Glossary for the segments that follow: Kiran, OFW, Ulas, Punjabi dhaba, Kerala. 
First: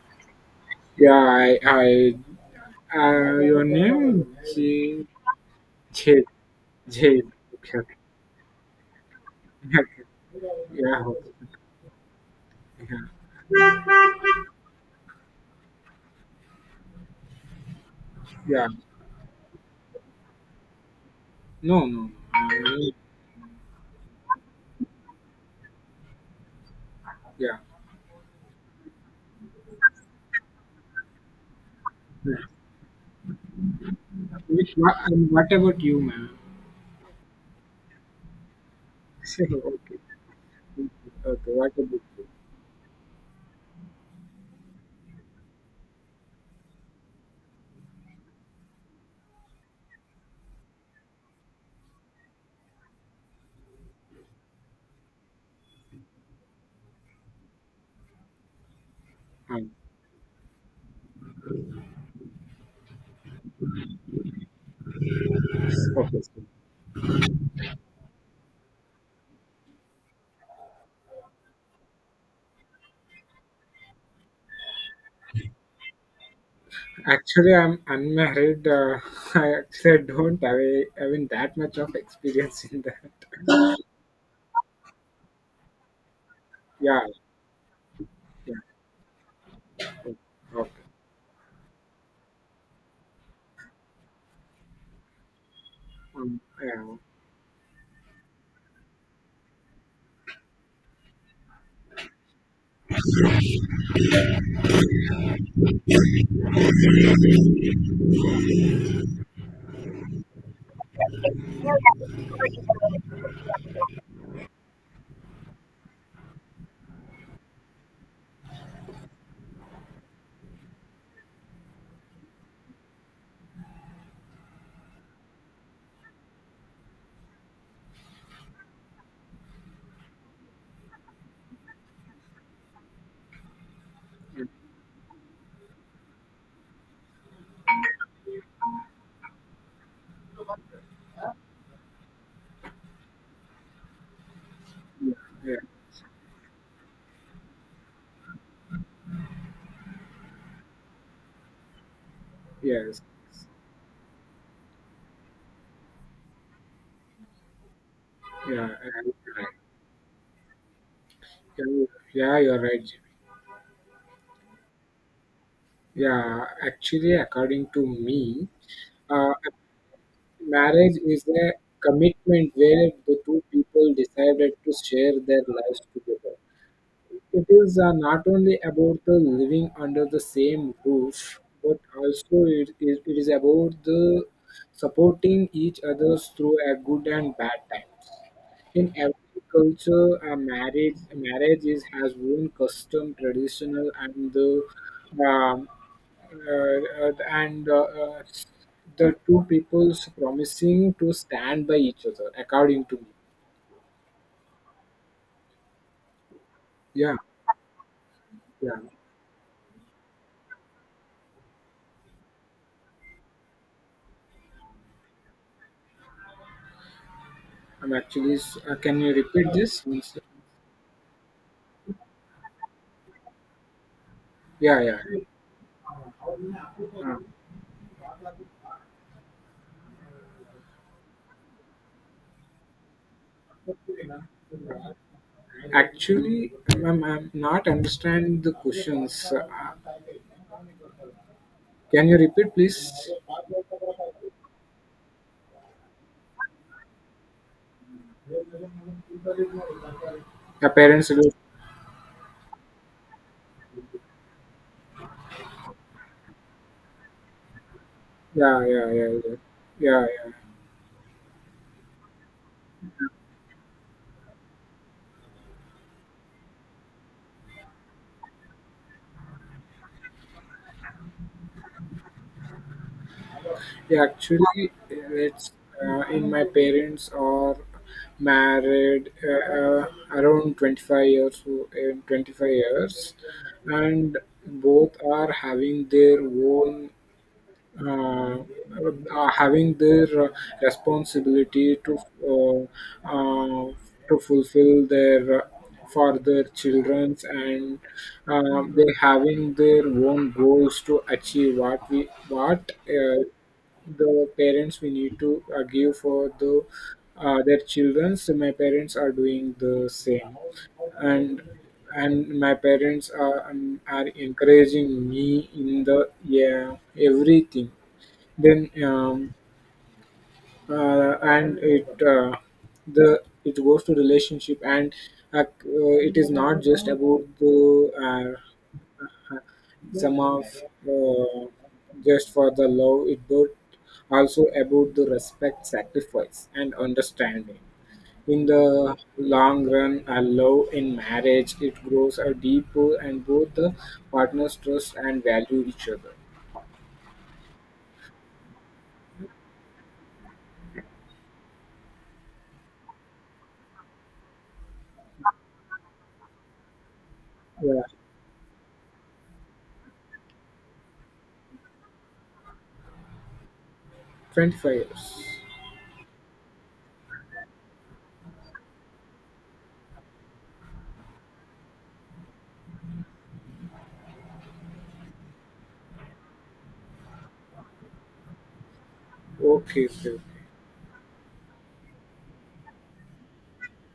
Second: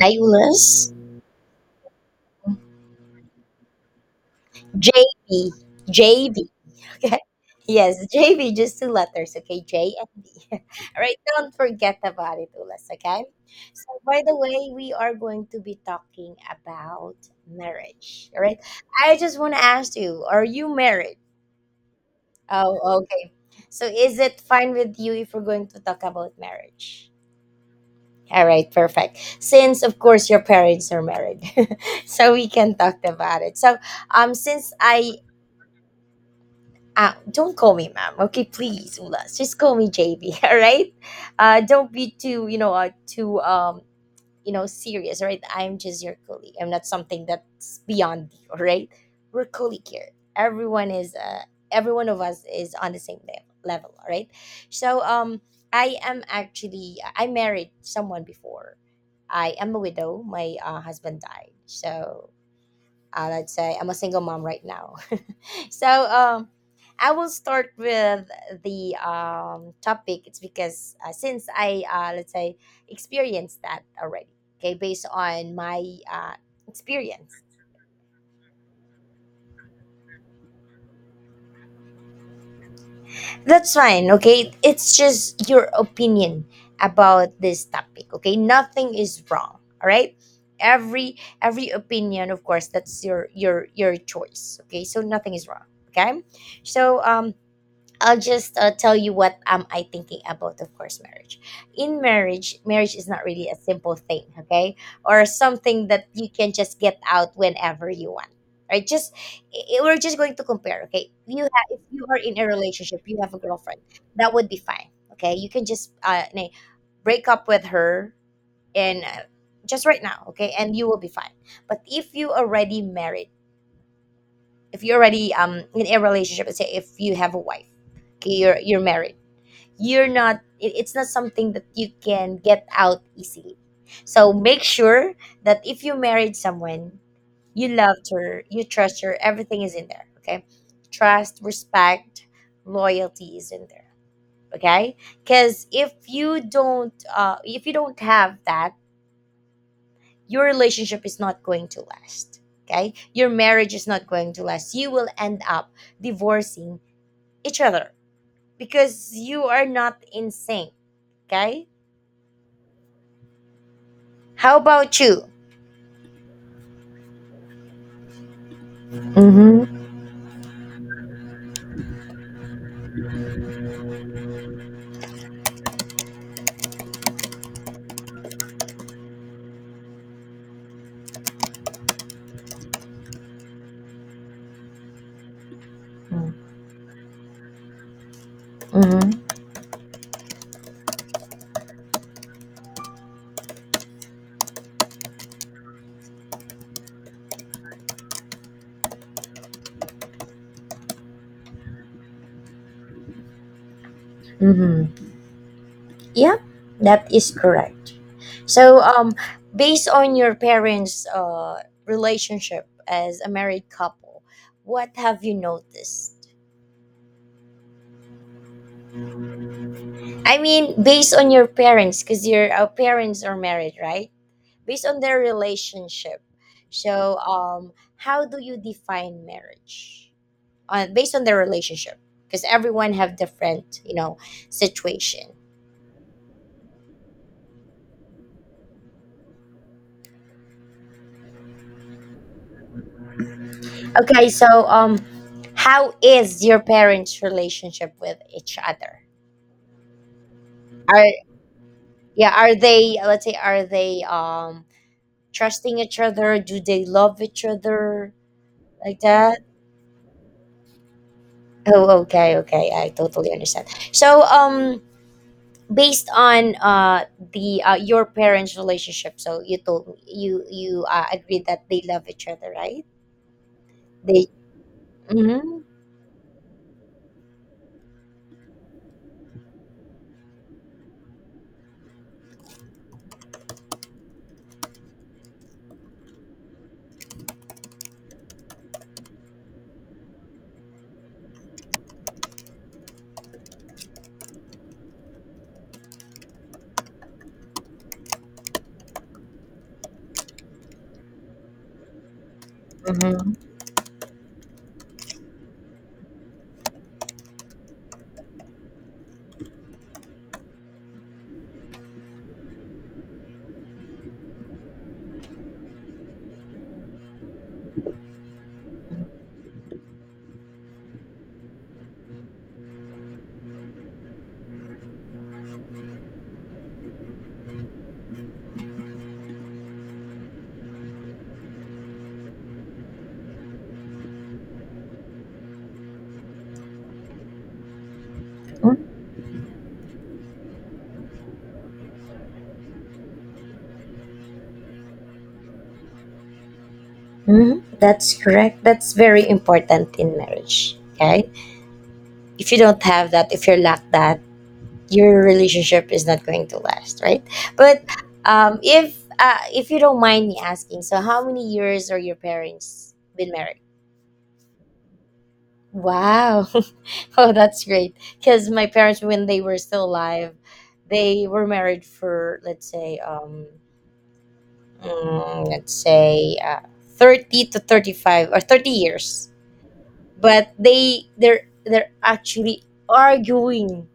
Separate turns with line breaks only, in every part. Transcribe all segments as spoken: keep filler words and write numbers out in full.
Naiulus.
Yeah, I, I, uh, your name,
J
J,
B,
J,
J B. Okay.
J, okay, okay,
Yes, J B, just two letters. Okay, J and B. All
yeah,
right,
okay,
don't forget about it, Ulas.
yeah,
Okay. So, by the way, we are going to be talking about marriage. All right.
yeah,
I just want to ask you, are you married?
no, no, uh,
Oh, okay. So, is it fine with you if we're going to talk about marriage?
yeah,
All right, perfect. Since, of course, your parents are married, so
yeah.
we can talk about it. So, um, since
Which, what,
I
and what about you, ma'am?
Uh, don't call me ma'am, okay? Please, Ulas, just call me
Okay,
J B, all right?
okay,
Uh,
what about
don't be
you?
too, you know, uh, too, um, you know, serious, all right? I'm just your colleague. I'm not something that's beyond you, all right? We're colleague here. Everyone is, uh, every one of us is on the same level, level all right? So, um, I am, actually, I married someone before. I
Um,
am a widow. My uh, husband died. So, uh, let's say I'm a single mom right now.
okay,
So,
so
um, I will start with the um, topic. It's because uh, since I uh, let's say experienced that already. Okay, based on my uh, experience.
actually, I'm unmarried. Uh, I actually don't have a, I mean, that much of experience in the,
That's fine. Okay, it's just your opinion
yeah,
about this topic. Okay,
yeah,
nothing is wrong. All right,
okay, okay.
every every opinion, of course, that's your your your choice. Okay, so nothing is wrong. Okay,
Um, yeah,
so um I'll just uh, tell you what am I thinking about. Of course, marriage. In marriage, marriage is not really a simple thing, okay, or something that you can just get out whenever you want. Right? Just i- i- we're just going to compare. Okay, you have if you are in a relationship, you have a girlfriend, that would be fine. Okay, you can just uh, nay, break up with her and uh, just right now. Okay, and you will be fine. But if you already married, if you're already um in a relationship, let's say if you have a wife, okay, you're you're married, you're not, it- it's not something that you can get out easily. So make sure that if you married someone, you loved her, you trust her, everything is in there. Okay, trust, respect, loyalty is in there. Okay.
yeah, yeah,
Because if you don't uh, if you don't have that, your relationship is not going to last. Okay,
yes.
your marriage is not going to last, you will end up divorcing each other,
Yeah, and-
because
yeah,
you are not in sync. Okay.
yeah, you're right. Jimmy.
How about you?
Yeah, actually, according to me, uh,
Mm-hmm.
marriage is a commitment where the two people decided to share their lives together. It is uh, not only about the living under the same roof, but also it, it, it is about the supporting each other through a good and bad time. In every
Mm-hmm.
culture, a marriage marriage is, has own custom, traditional, and the um, uh, uh, and uh, uh, the two people's promising to stand by each other, according to me.
Mm-hmm. Yeah, that
Yeah,
is correct.
yeah.
So, um, based on your parents' uh, relationship as a married couple, what have you noticed?
I'm actually. S- Uh, can you repeat this once?
I mean, based on your parents, because your uh, parents are married, right?
Yeah,
Based
yeah.
on their relationship,
Uh,
so um, how do you define marriage? Uh, based on their relationship, because everyone have different, you know, situation.
Actually, I'm, I'm not understand the questions. Uh, can you repeat, please?
Okay, so um how is your parents' relationship with each other?
The
Are
parents. will-
Yeah, are they, let's say are they um trusting each other? Do they love each other
Yeah, yeah,
like
yeah, yeah,
that?
yeah. Yeah.
Oh, okay, okay. I totally understand. So, um based on uh the uh, your parents' relationship, so you told me you you uh, agreed that they love each other, right?
Yeah,
They
actually, it's
Mm-hmm,
uh, in my parents are married, uh, uh, around twenty-five years, o- in twenty-five years, and both are having their own, uh, uh, having their, uh, responsibility to uh, uh, to fulfill their, uh, for their childrens, and uh, they having their own goals to achieve what we what uh,
mm-hmm,
the parents we need to, uh, give for the uh, their childrens. So my parents are doing the same, and and my parents are um, are encouraging me in the, yeah, everything. Then, um, uh, and it uh, the it goes to relationship, and uh, uh, it is not just about the, uh, sum of, uh, just for the love it, but also about the respect, sacrifice, and understanding. In the
mm-hmm.
long run, a love in marriage it grows a deeper, and both the partners trust and value each other.
Mm-hmm. That's correct. That's very important in marriage. Okay. If you don't have that, if you lack that, your relationship is not going to last, right?
Yeah,
But um, if uh, if you don't mind me asking, so how many years are your parents been married?
twenty-five years.
Wow, oh, that's great. Because my parents, when they were still alive, they were married for, let's say, um, mm, let's say, uh, thirty to thirty five or thirty years,
Okay, okay, okay.
but they they're they're actually arguing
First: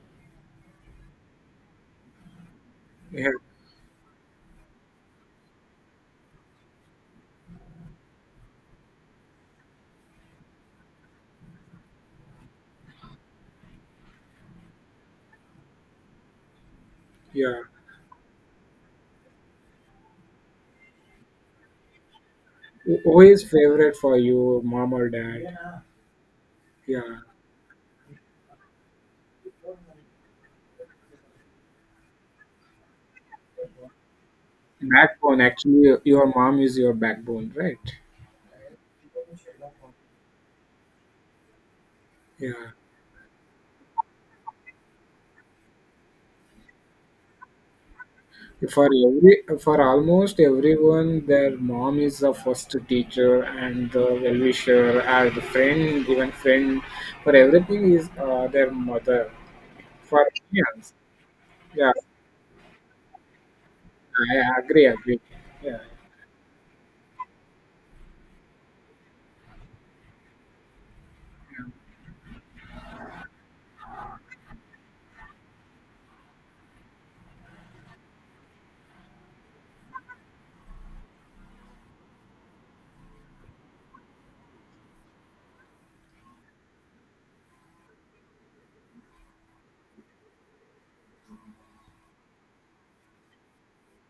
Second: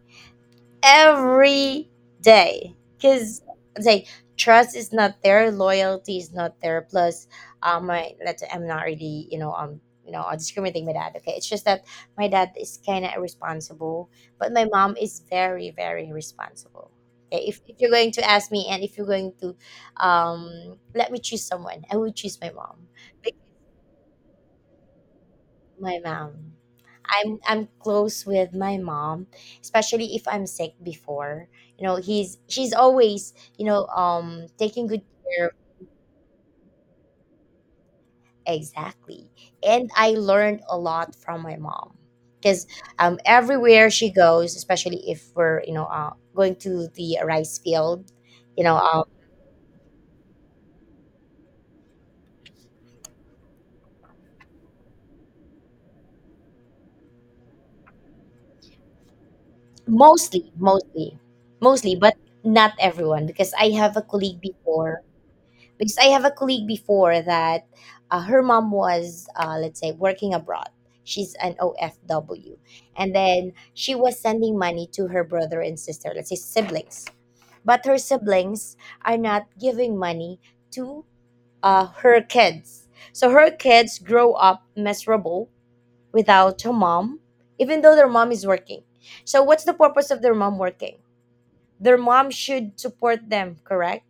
every day,
Yeah,
because, say, trust is not there, loyalty is not there. Plus, um my let's I'm not really, you know, um you know I discriminating my dad, okay. It's just that my dad is kind of irresponsible, but my mom is very very responsible. Okay, if,
yeah.
if you're going to ask me, and if you're going to um let me choose someone, I would choose my mom.
Who
Be-
is favorite for you, mom or dad?
my mom.
Yeah,
I'm I'm close with my mom, especially if I'm sick before. You know, he's she's always, you know, um taking good
backbone.
care of.
Actually, your mom is your backbone, right?
Exactly. And I learned a lot from my mom. Because
Yeah.
um everywhere she goes, especially if we're, you know, uh, going to the rice field, you know,
For
um
every for almost everyone, their mom is the first teacher and the well-wisher and the friend, even friend. For everything is, uh, their mother. For
mostly,
yes,
mostly,
yeah,
mostly, but not everyone, because I have a colleague
I agree,
before
agree. Yeah,
because I have a colleague before that, uh, her mom was, uh, let's say, working abroad. She's an O F W. And then she was sending money to her brother and sister, let's say siblings. But her siblings are not giving money to, uh, her kids. So her kids grow up miserable without her mom, even though their mom is working. So, what's the purpose of their mom working? Their mom should support them, correct?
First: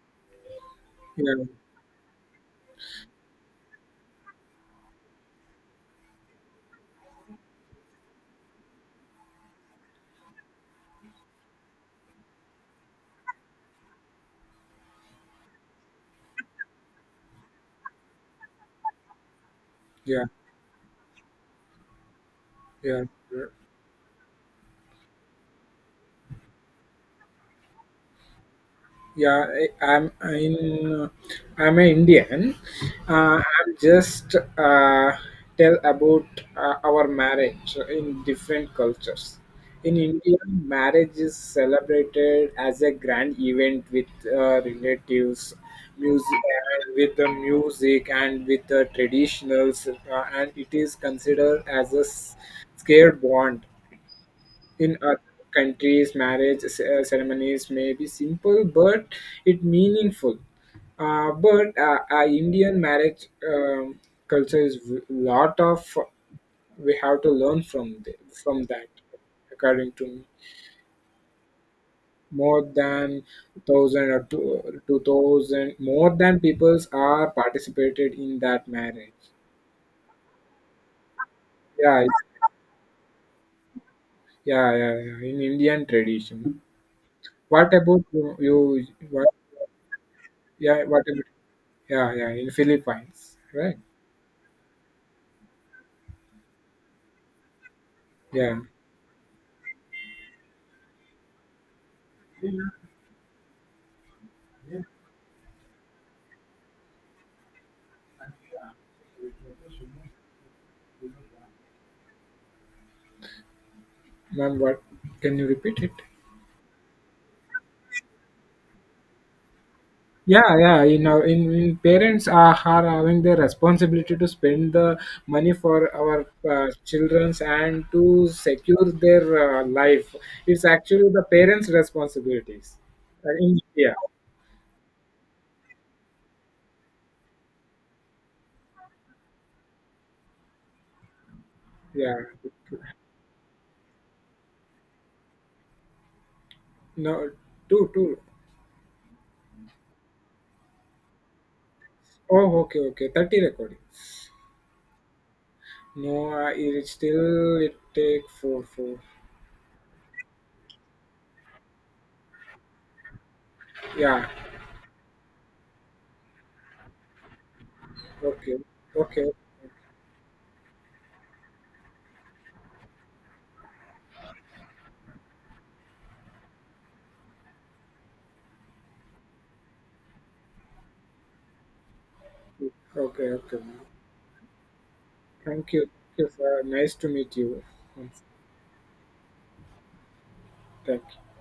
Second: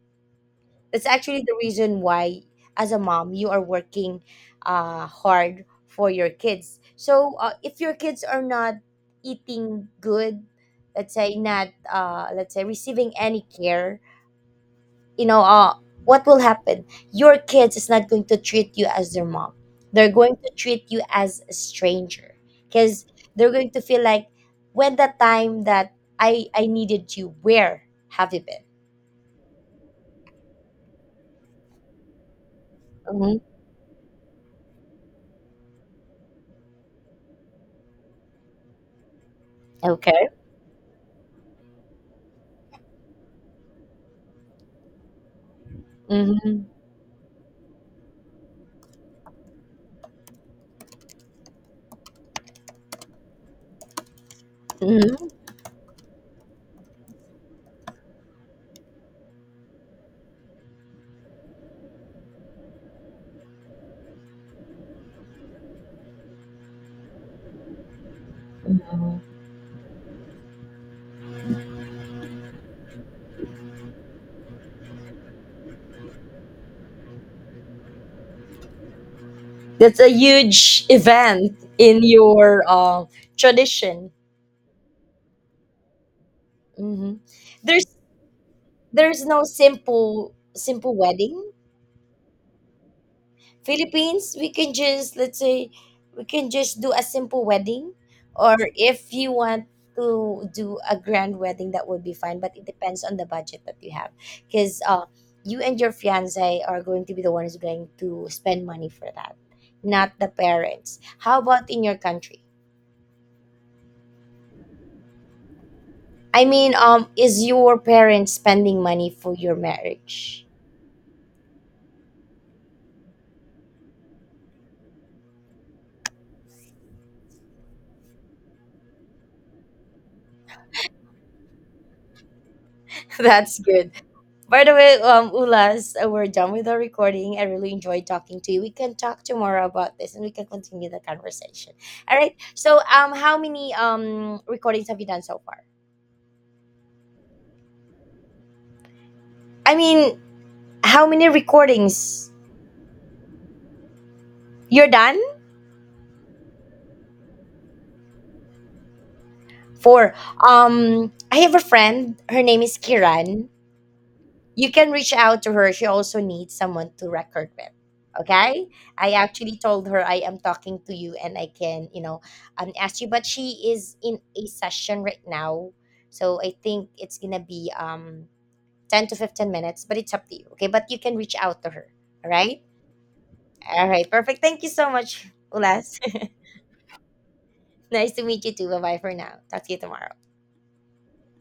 That's
yeah,
actually the reason why, as a mom, you are working uh, hard for your kids. So, uh, if your kids are not eating good, let's say not, uh, let's say receiving any care, you know uh, what will happen, your kids is not going to treat you as their mom. They're
yeah,
going to treat you as a stranger,
yeah.
because they're going to feel like, when the time that i i needed you, where have you been?
Yeah, I, i'm in. Uh, I'm an Indian.
Hmm.
uh, I'm just, uh, tell about, uh, our marriage in different cultures. In
Okay.
India, marriage is celebrated as a grand event with, uh, relatives, music,
Hmm.
and with the music and with the traditionals, uh, and it is considered as a s- scared bond. In other
Hmm.
countries, marriage c- uh, ceremonies may be simple, but it meaningful. Uh, but, uh, uh, Indian marriage, um, culture is a lot of we have to learn from the, from that, according to me. More than thousand or two, two thousand, more than peoples are participated in that marriage.
That's a huge event in
Yeah,
your uh, tradition.
yeah, yeah, yeah. In Indian tradition.
Hmm.
What
There's
about you? You
there's
what
no simple
Yeah,
simple
what about?
wedding.
Yeah, yeah, in Philippines, right?
Philippines, we can just let's say we can just do a simple wedding, or
Yeah,
if you want to do a grand wedding, that would be fine. But it depends on the budget that you have, because uh, you and your fiance are going to be the ones going to spend money for that, not the parents. How about in your country?
ma'am, what? Can you repeat it?
I mean, um, is your parents spending money for your marriage?
Yeah, yeah. You know, in, in parents are, are having the responsibility to spend the money for our, uh, childrens, and to secure their, uh, life. It's actually the parents' responsibilities. Uh, in
That's good.
India,
By the way, um, Ulas, uh, we're done with the recording. I really enjoyed talking to you. We can talk tomorrow about this, and we can continue the conversation.
yeah.
All right. So, um, how many um recordings have you done so far?
No, two, two.
I mean, how many recordings
Oh, okay, okay. Thirty recordings.
you're done?
No, uh, it still it take four, four.
Four. Um, I have a friend. Her name is Kiran.
Yeah.
You can reach out to her. She also needs someone to record with.
Okay,
Okay? I
okay,
actually told her I am talking to you and I can, you know, um, ask you, but she is in a session right now. So I think it's going to be um ten to fifteen minutes, but it's up to you. Okay? But you can reach out to her. All right?
okay, okay.
All right. Perfect. Thank you so much,
Thank you.
Ulas.
Thank you, sir. Nice to meet you.
Nice to meet you too. Bye-bye for now. Talk to you tomorrow.
Thank you.